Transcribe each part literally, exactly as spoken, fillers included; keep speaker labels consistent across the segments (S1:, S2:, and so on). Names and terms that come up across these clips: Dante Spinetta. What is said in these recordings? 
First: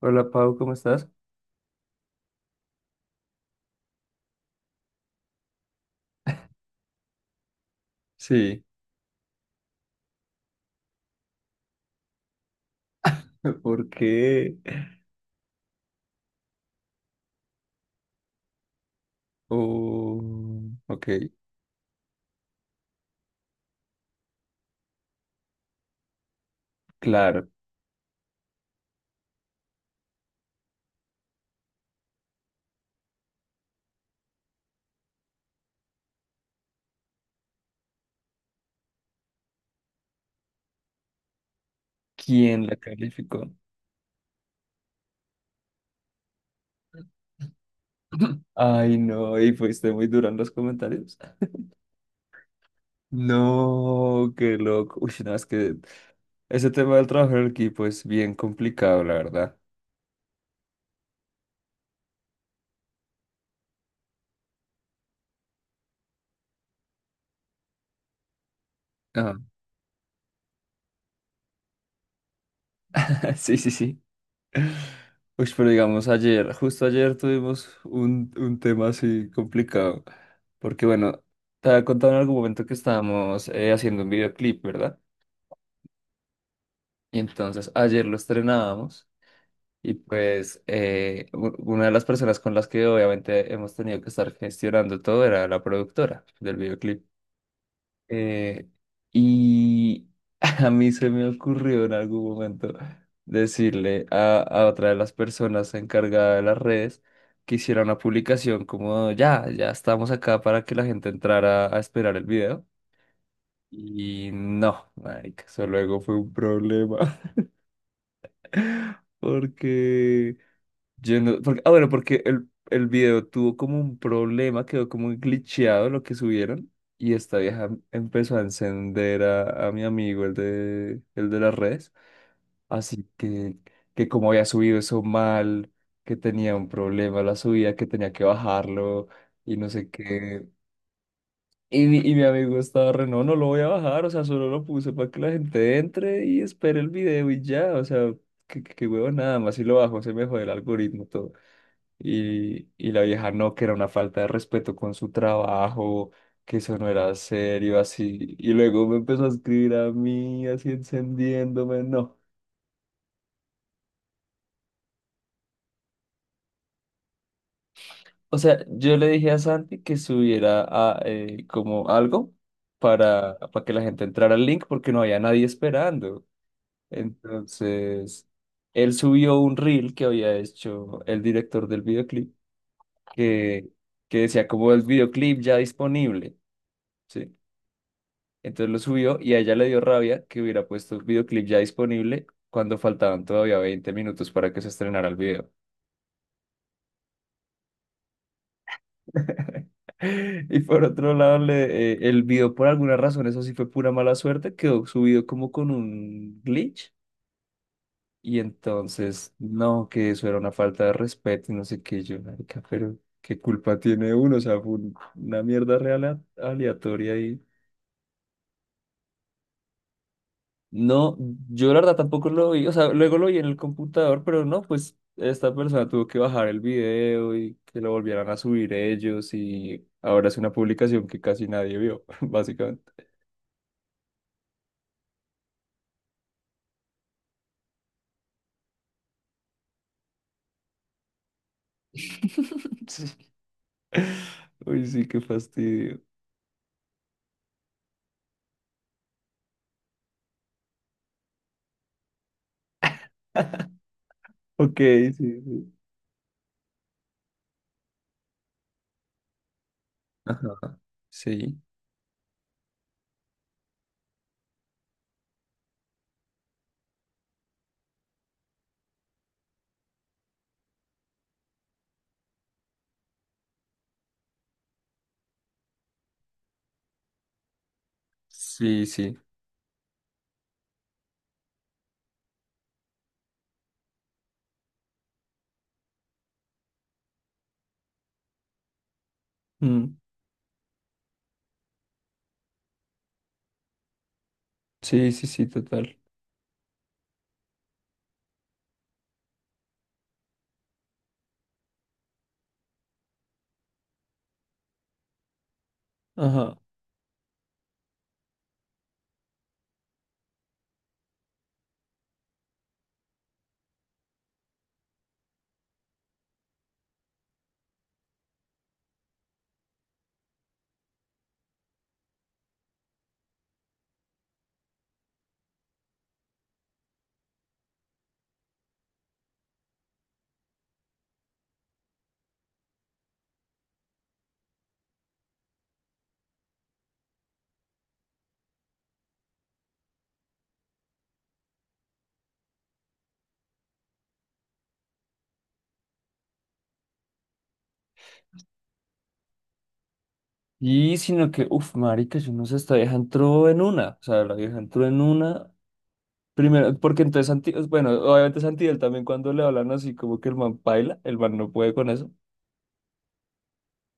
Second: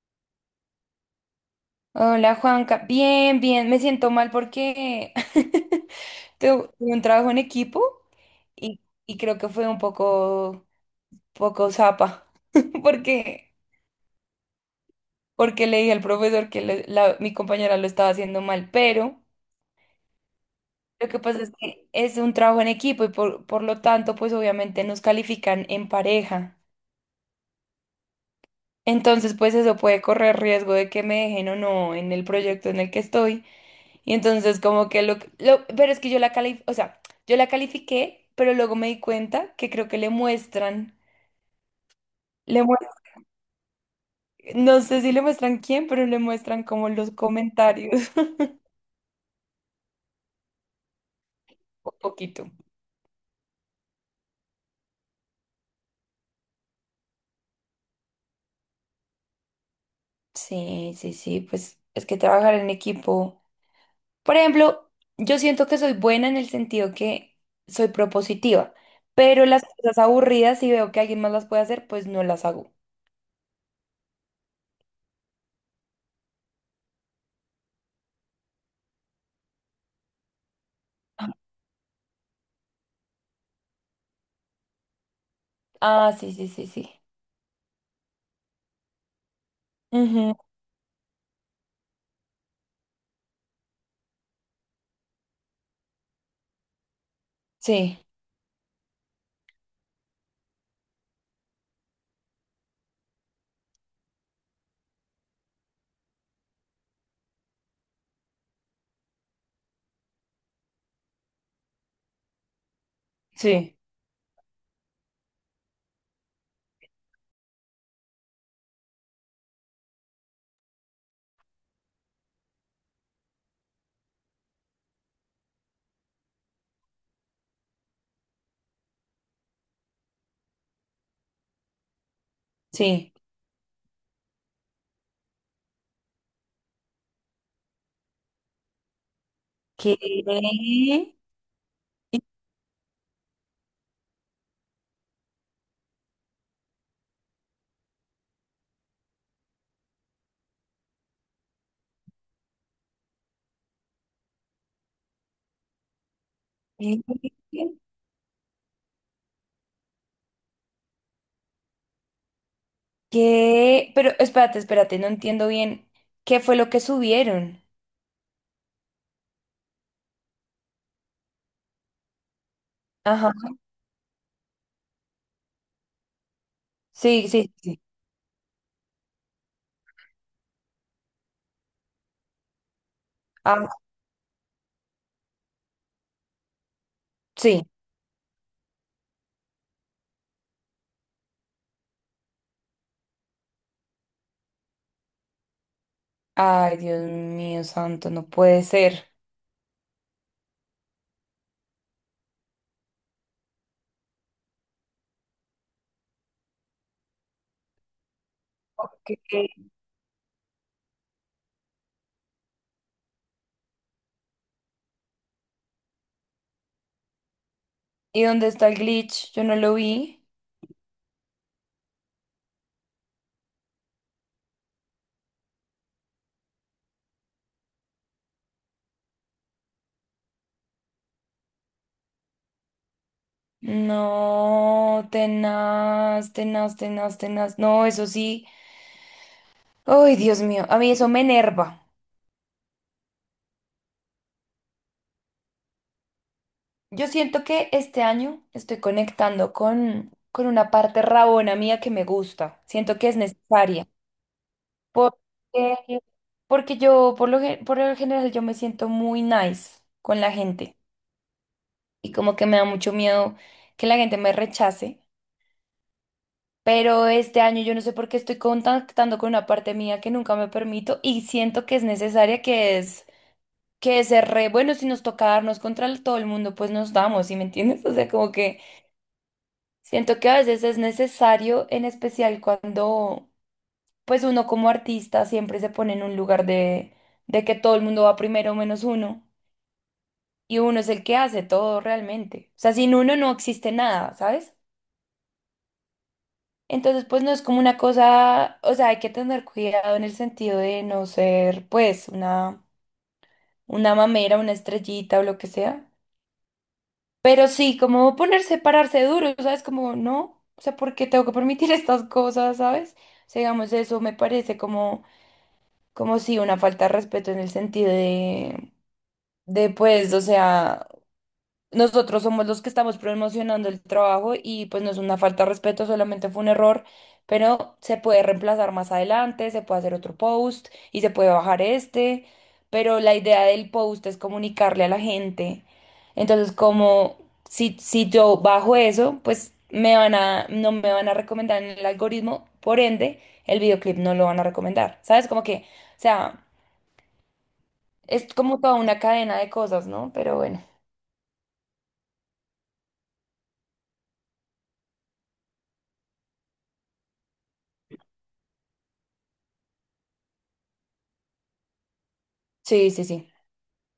S1: Hola Pau, ¿cómo estás?
S2: Hola Juanca, bien, bien, me siento mal porque tuve tuve un trabajo en equipo
S1: Sí,
S2: y, y creo que fue un poco, poco zapa, porque,
S1: ¿por qué?
S2: porque le dije al profesor que le- la- mi compañera lo estaba haciendo mal, pero
S1: Oh, ok,
S2: lo que pasa es que es un trabajo en equipo y por, por lo tanto, pues obviamente nos califican en pareja.
S1: claro.
S2: Entonces, pues eso puede correr riesgo de que me dejen o no en el proyecto en el que estoy. Y entonces como que lo, lo- pero es que yo la cali o sea, yo la califiqué, pero luego me di cuenta que creo que le muestran, le
S1: ¿Quién la
S2: muest-
S1: calificó?
S2: no sé si le muestran quién, pero le muestran como los comentarios.
S1: Ay, no, y fuiste muy duro en los comentarios.
S2: Un poquito.
S1: No, qué loco. Uy, no, es que ese tema del trabajo en equipo es bien complicado, la verdad.
S2: Sí, sí, sí, pues es que trabajar en equipo. Por ejemplo, yo siento que soy buena en el sentido que soy propositiva,
S1: Ah,
S2: pero las cosas aburridas, si veo que alguien más las puede hacer, pues no las hago.
S1: sí, sí, sí. Uy, pero digamos ayer, justo ayer tuvimos un, un tema así complicado, porque bueno, te había contado en algún momento que estábamos eh, haciendo un videoclip, ¿verdad?
S2: Ah, sí, sí, sí, sí.
S1: Y entonces ayer lo estrenábamos y
S2: Ujú,
S1: pues eh, u- una de las personas con las que obviamente hemos tenido que estar gestionando todo era la productora del videoclip.
S2: sí,
S1: Eh, y a mí se me ocurrió en algún momento decirle a, a otra de las personas encargada de las redes que hiciera una publicación como ya, ya estamos acá para que la gente entrara a esperar el video.
S2: sí,
S1: Y no, marica, eso luego fue un problema porque yo no- porque- ah, bueno, porque el, el video tuvo como un problema, quedó como glitcheado lo que subieron. Y esta vieja empezó a encender a, a mi amigo, el de, el de las redes. Así
S2: sí.
S1: que, que como había subido eso mal, que tenía un problema la subida, que tenía que bajarlo y no sé
S2: ¿Qué?
S1: qué.
S2: ¿Qué?
S1: Y mi, y mi amigo estaba re, no, no lo voy a bajar, o sea, solo lo puse para que la gente entre y espere el video y ya, o sea, que, que, que huevo nada más, si lo bajo se me jode el algoritmo, todo. Y, y la vieja no, que era una falta de respeto con su trabajo, que eso no era serio, así. Y luego me empezó a escribir a mí, así encendiéndome, no.
S2: ¿Qué? Pero espérate, espérate, no entiendo bien qué fue lo que subieron.
S1: O sea, yo le dije a Santi que subiera a, eh, como algo para,
S2: Ajá.
S1: para que la gente entrara al link porque no había nadie esperando.
S2: Sí, sí, sí.
S1: Entonces, él subió un reel que había hecho el director del videoclip que,
S2: Ah,
S1: que decía como el videoclip ya disponible. ¿Sí?
S2: sí.
S1: Entonces lo subió y a ella le dio rabia que hubiera puesto el videoclip ya disponible cuando faltaban todavía veinte minutos para que se estrenara el video.
S2: Ay, Dios mío santo, no puede ser.
S1: Y por otro lado, le- eh, el video por alguna razón, eso sí fue pura mala suerte, quedó subido como con un glitch. Y entonces,
S2: Ok.
S1: no, que eso era una falta de respeto y no sé qué, yo, marica, pero ¿qué culpa tiene uno? O sea, fue un- una mierda real aleatoria.
S2: ¿Y dónde está el glitch? Yo no lo vi.
S1: No, yo la verdad tampoco lo vi, o sea, luego lo vi en el computador, pero no, pues esta persona tuvo que bajar el video y que lo volvieran a subir ellos y ahora es una publicación que casi nadie vio, básicamente.
S2: No, tenaz, tenaz, tenaz, tenaz. No, eso sí. Ay, Dios mío, a mí eso me enerva.
S1: Sí. Uy, sí, qué fastidio.
S2: Yo siento que este año estoy conectando con, con una parte rabona mía que me gusta. Siento que es necesaria.
S1: Ok, sí, sí.
S2: Porque, porque yo, por lo, gen- por lo general, yo me siento muy nice con la
S1: Ajá.
S2: gente.
S1: Sí,
S2: Y como que me da mucho miedo que la gente me rechace. Pero este año yo no sé por qué estoy contactando con una parte mía que nunca me permito. Y siento que es necesaria, que es, que es ser re bueno. Si nos toca darnos contra el- todo el mundo, pues nos damos, ¿sí me entiendes? O sea, como que.
S1: sí, sí.
S2: Siento que a veces es necesario, en especial cuando pues uno como artista siempre se pone en un lugar de, de que todo el mundo va primero menos uno
S1: Mm.
S2: y uno es el que hace todo realmente. O sea, sin uno no existe nada, ¿sabes?
S1: Sí, sí, sí, total.
S2: Entonces pues no es como una cosa, o sea, hay que tener cuidado en el sentido de no ser pues una, una mamera, una estrellita o lo que sea.
S1: Ajá.
S2: Pero sí, como ponerse, pararse duro, ¿sabes? Como, no, o sea, ¿por qué tengo que permitir estas cosas, ¿sabes? O sea, digamos, eso me parece como, como sí, una falta de respeto en el sentido de, de pues, o sea... Nosotros somos los que estamos promocionando el trabajo y pues no es una falta de respeto, solamente fue un error, pero se puede reemplazar más adelante, se puede hacer otro post y se puede bajar este, pero la idea del post es comunicarle a la gente. Entonces, como si, si yo bajo eso, pues me van a, no me van a recomendar en el algoritmo, por ende, el videoclip no lo van a recomendar. ¿Sabes? Como que, o sea, es como toda una cadena de cosas, ¿no? Pero bueno,
S1: Y sino que, uff, marica, yo no sé, esta vieja entró en una. O sea, la vieja entró en una. Primero, porque entonces, Santi- bueno, obviamente Santiel también cuando le hablan así como que el man baila, el man no puede con eso.
S2: sí, sí, sí,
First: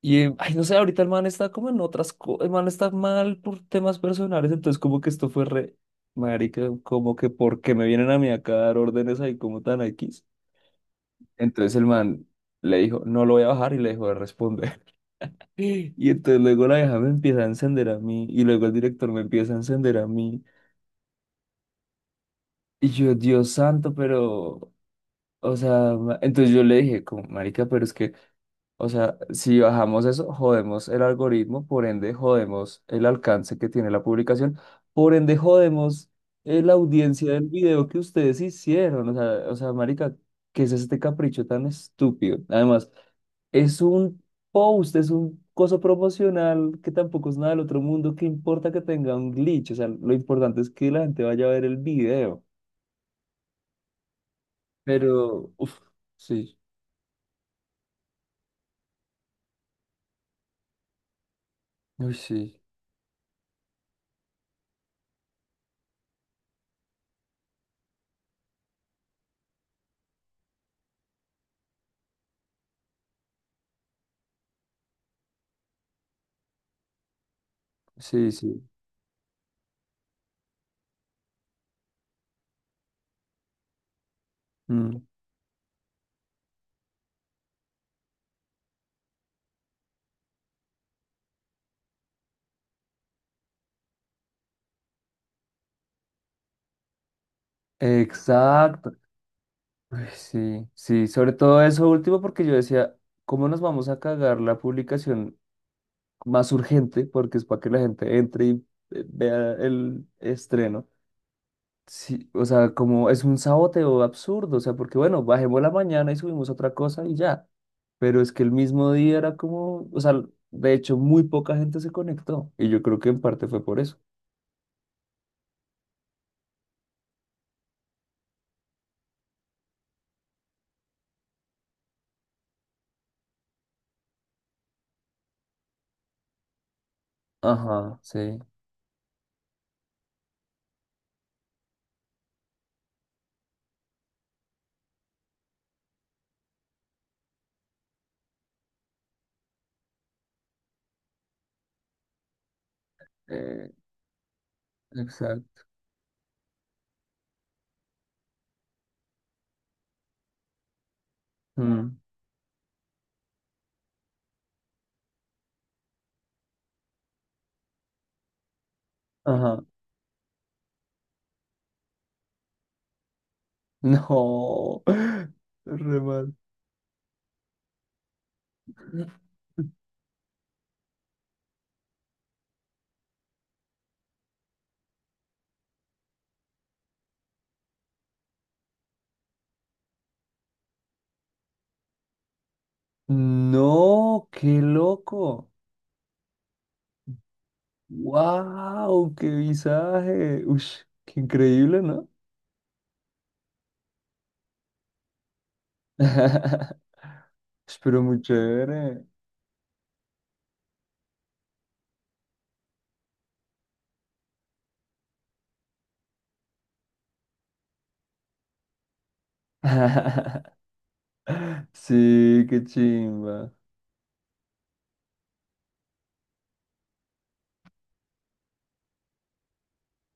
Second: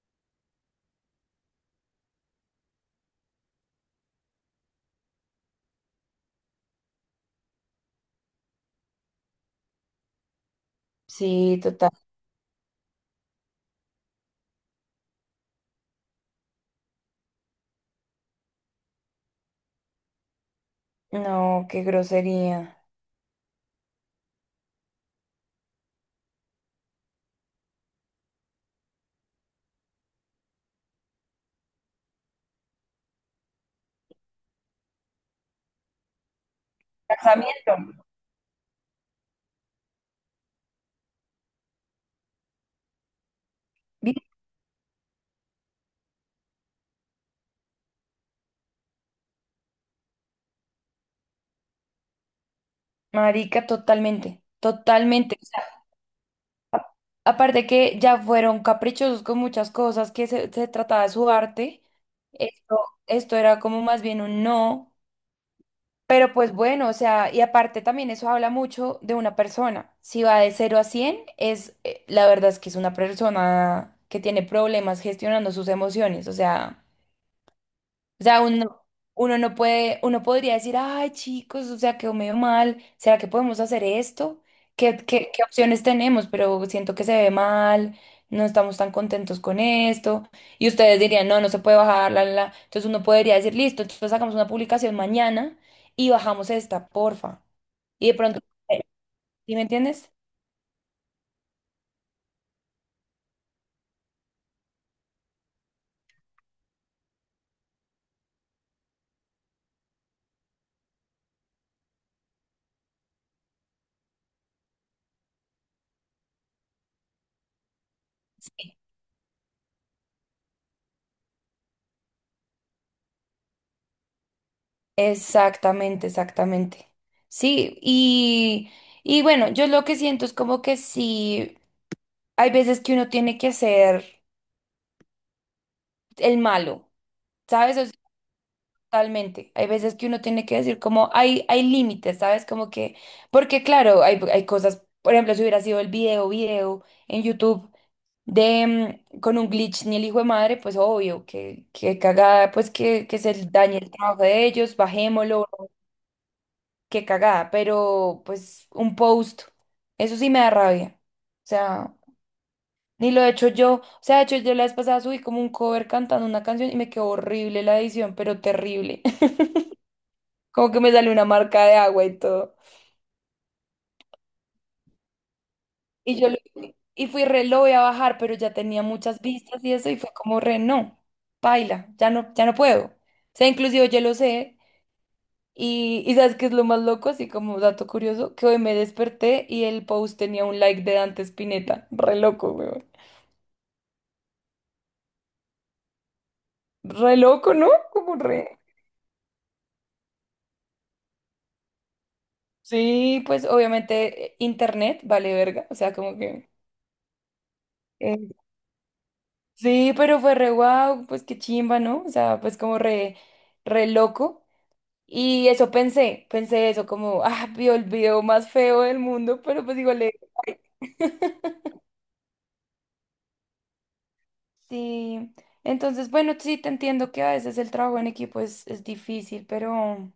S1: Y, eh, ay, no sé, ahorita el man está como en otras cosas, el man está mal por temas personales, entonces como que esto fue re, marica, como que porque me vienen a mí acá a dar órdenes ahí como tan X.
S2: sí,
S1: Entonces el
S2: total.
S1: man le dijo, no lo voy a bajar y le dejó de responder. Y entonces luego la vieja me empieza a encender a mí y luego el director me empieza a encender a mí.
S2: No, qué grosería.
S1: Y yo, Dios santo, pero... O sea, ma- entonces yo le dije, como, marica, pero es que, o sea, si bajamos eso, jodemos el algoritmo, por ende jodemos el alcance que tiene la publicación, por ende jodemos eh, la audiencia del
S2: Casamiento.
S1: video que ustedes hicieron. O sea, o sea, marica, ¿qué es este capricho tan estúpido? Además, es
S2: Vi-
S1: un post, es un coso promocional que tampoco es nada del otro mundo, ¿qué importa que tenga un glitch? O sea, lo importante es que la gente vaya a ver el video.
S2: Marica, totalmente, totalmente. O
S1: Pero,
S2: sea,
S1: uff, sí,
S2: a- aparte que ya fueron caprichosos con muchas cosas, que se, se trataba de su arte,
S1: uy, sí.
S2: esto, esto era como más bien un no, pero pues bueno, o sea, y aparte también eso habla mucho de una persona. Si va de cero a cien, es, eh, la verdad es que es una persona que tiene problemas gestionando sus emociones, o sea... O
S1: Sí,
S2: sea,
S1: sí.
S2: uno, uno no puede, uno podría decir, ay, chicos, o sea, quedó medio mal, ¿será que podemos hacer esto? ¿Qué,
S1: Mm.
S2: qué, ¿qué opciones tenemos? Pero siento que se ve mal, no estamos tan contentos con esto. Y ustedes dirían, no, no se puede bajar, la, la. la". Entonces uno podría decir, listo, entonces hagamos una publicación mañana y bajamos esta, porfa. Y de pronto,
S1: Exacto.
S2: ¿sí me
S1: Ay,
S2: entiendes?
S1: sí, sí, sobre todo eso último porque yo decía, ¿cómo nos vamos a cagar la publicación más urgente? Porque es para que la gente entre y eh, vea el estreno. Sí, o sea, como es un saboteo absurdo, o sea, porque bueno, bajemos la mañana y subimos otra cosa y ya. Pero es que el mismo día era como, o sea, de hecho muy poca gente se conectó y yo creo que en parte fue por eso.
S2: Exactamente, exactamente. Sí, y, y bueno, yo lo que siento es como que sí. Hay veces que uno tiene que ser el malo, ¿sabes? O sea,
S1: Ajá, sí.
S2: totalmente. Hay veces que uno tiene que decir como hay, hay límites, ¿sabes? Como que, porque claro, hay, hay cosas, por ejemplo, si hubiera sido el video, video en YouTube de mm, con un glitch ni el hijo de madre, pues obvio, que, que cagada, pues que, que se
S1: Eh,
S2: dañe el trabajo de ellos, bajémoslo,
S1: exacto.
S2: que cagada, pero pues un post, eso sí me da rabia. O sea.
S1: Mm.
S2: Ni lo he hecho yo. O sea, de hecho, yo la vez pasada subí como un cover cantando una canción y me quedó horrible la edición, pero terrible.
S1: Ajá.
S2: Como que me salió una marca de agua y todo.
S1: No, re
S2: Y yo
S1: mal.
S2: lo- y fui re, lo voy a bajar, pero ya tenía muchas vistas y eso, y fue como re, no, paila, ya no, ya no puedo. O sea, inclusive yo lo sé. Y, y ¿sabes qué es lo más loco? Así como dato curioso, que hoy me desperté y el post tenía un like de Dante Spinetta. Re loco, weón.
S1: No, qué loco.
S2: Re loco, ¿no? Como re.
S1: Wow, qué visaje. Uy, qué increíble, ¿no?
S2: Sí, pues obviamente eh, internet vale verga, o sea, como que...
S1: Espero muy
S2: eh,
S1: chévere.
S2: sí, pero fue re guau, pues qué chimba, ¿no? O sea, pues como re, re loco. Y eso pensé, pensé eso, como, ah, vio el video más feo del mundo, pero pues digo, le...
S1: Sí, qué chimba.
S2: Sí, entonces, bueno, sí, te entiendo que a veces el trabajo en equipo es, es difícil, pero,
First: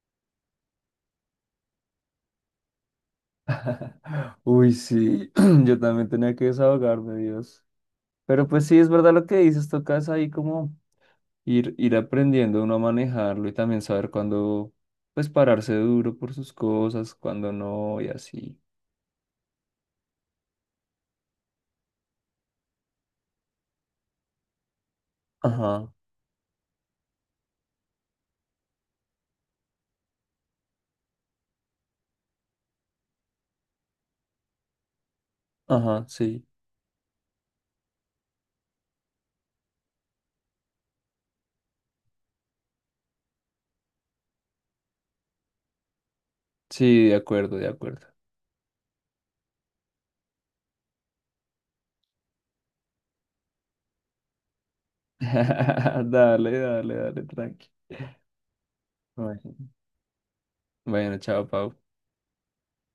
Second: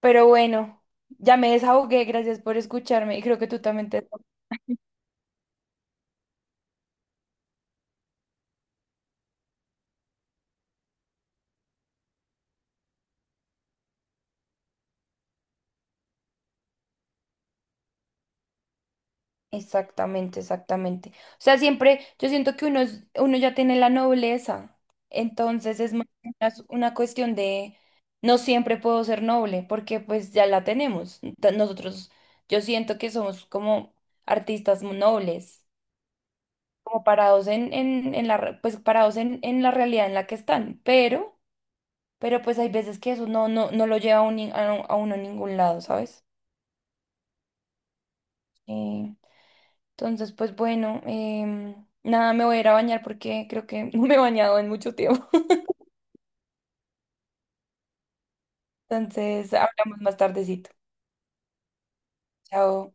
S2: pero bueno, ya me desahogué, gracias por escucharme y creo que tú también te...
S1: Uy, sí, yo también tenía que desahogarme, Dios. Pero pues sí, es verdad lo que dices, tocas ahí como ir, ir aprendiendo uno a manejarlo y también saber cuándo, pues, pararse duro por sus cosas, cuándo no y así.
S2: Exactamente, exactamente. O sea, siempre yo siento que uno, es- uno ya tiene la nobleza, entonces
S1: Ajá,
S2: es más una, una cuestión de no siempre puedo ser noble porque pues ya la tenemos. Ento- Nosotros, yo siento que somos como artistas mu- nobles,
S1: ajá, sí,
S2: como parados en, en, en la, re- pues parados en, en la realidad en la que están, pero, pero pues hay veces que eso no, no, no lo lleva a, un, ni- a, a uno a ningún lado, ¿sabes?
S1: sí, de acuerdo, de acuerdo.
S2: Eh, Entonces, pues bueno, em, nada, me voy a ir a bañar porque creo que no me he bañado en mucho tiempo.
S1: Dale, dale, dale, tranqui.
S2: Entonces,
S1: Bueno,
S2: hablamos más tardecito.
S1: bueno, chao, Pau.
S2: Chao.